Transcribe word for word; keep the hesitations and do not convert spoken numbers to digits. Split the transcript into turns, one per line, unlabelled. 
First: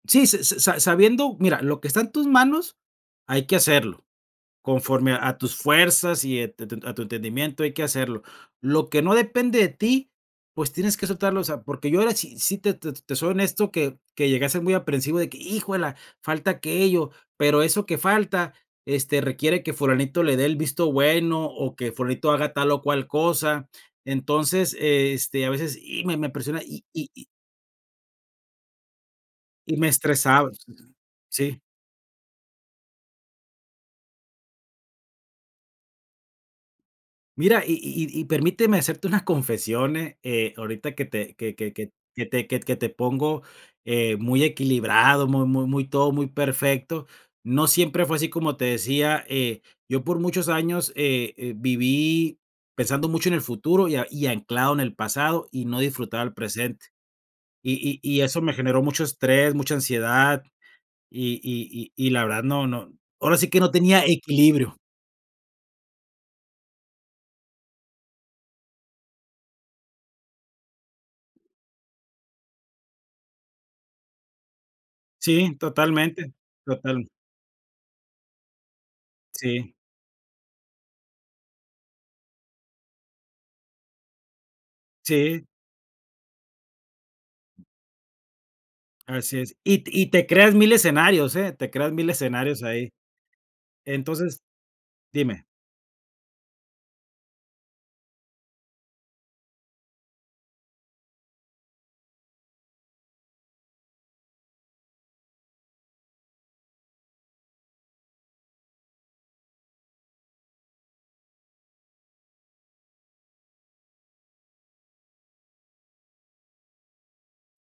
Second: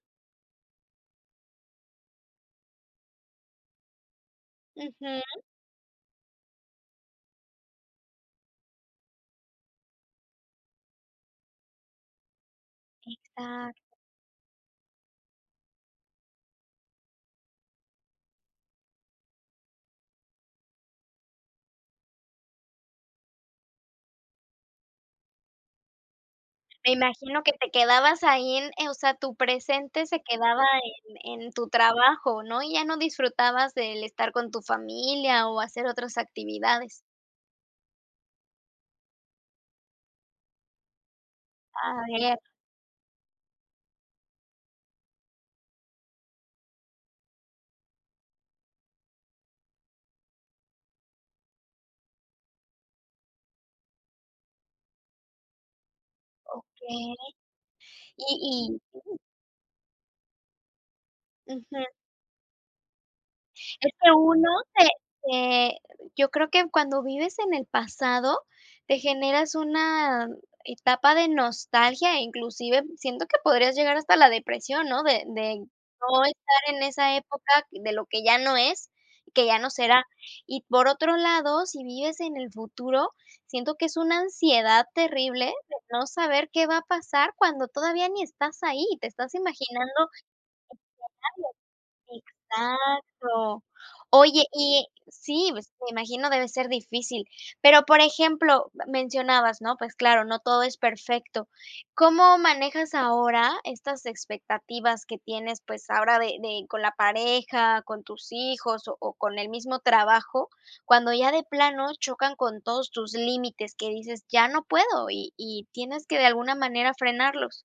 Sí, se se sa sa sabiendo, mira, lo que está en tus manos hay que hacerlo, conforme a a
Ujú.
tus fuerzas y e te te a tu entendimiento hay que hacerlo, lo que no depende de ti, pues tienes que soltarlo, o sea, porque yo ahora sí sí te te soy honesto
Exacto.
que que llegué a ser muy aprehensivo de que: "¡Híjuela!, falta aquello", pero eso que falta, este, requiere que Fulanito le dé el visto bueno o que Fulanito haga tal o cual cosa, entonces, este, a veces y me me presiona y
Me
y y
imagino que te quedabas ahí en, eh, o sea, tu
y me
presente se
estresaba,
quedaba en en
sí.
tu trabajo, ¿no?, y ya no disfrutabas del estar con tu familia, o hacer otras actividades.
Mira, y y y y permíteme hacerte una confesión, ¿eh?, eh, ahorita que te que que que
A
que
ver.
te que t que te pongo, eh, muy equilibrado, mu mu muy, todo muy perfecto, no siempre fue así, como te decía, eh, yo por muchos años, eh, viví pensando mucho en el futuro y a y anclado en el pasado, y no disfrutaba el presente,
Okey,
y y y
y
eso me generó
y
mucho estrés, mucha ansiedad, y
Ujú.
y y y la verdad, no, no, ahora sí que no
Es
tenía
que uno
equilibrio.
te te yo creo que cuando vives en el pasado, te generas una etapa de nostalgia e inclusive siento que podrías llegar hasta la depresión, ¿no?, de
Sí,
de no
totalmente,
estar en
total.
esa época de lo que ya no es, que ya no
Sí.
será, y por otro lado, si vives en el futuro, siento que es una ansiedad terrible
Sí.
de no saber qué va a pasar cuando todavía ni estás ahí, te estás
Así es, y t y
imaginando
te creas mil escenarios, ¿eh?, te creas mil
escenarios,
escenarios ahí.
exacto,
Entonces
oye y
dime.
sí, pues, me imagino debe ser difícil, pero, por ejemplo, ma mencionabas, ¿no?, pues claro, no todo es perfecto, ¿cómo manejas ahora estas expectativas que tienes, pues, ahora de de con la pareja, con tus hijos, o o con el mismo trabajo?, cuando ya de plano chocan con todos tus límites, que dices: "Ya no puedo", y y tienes que, de alguna manera, frenarlos.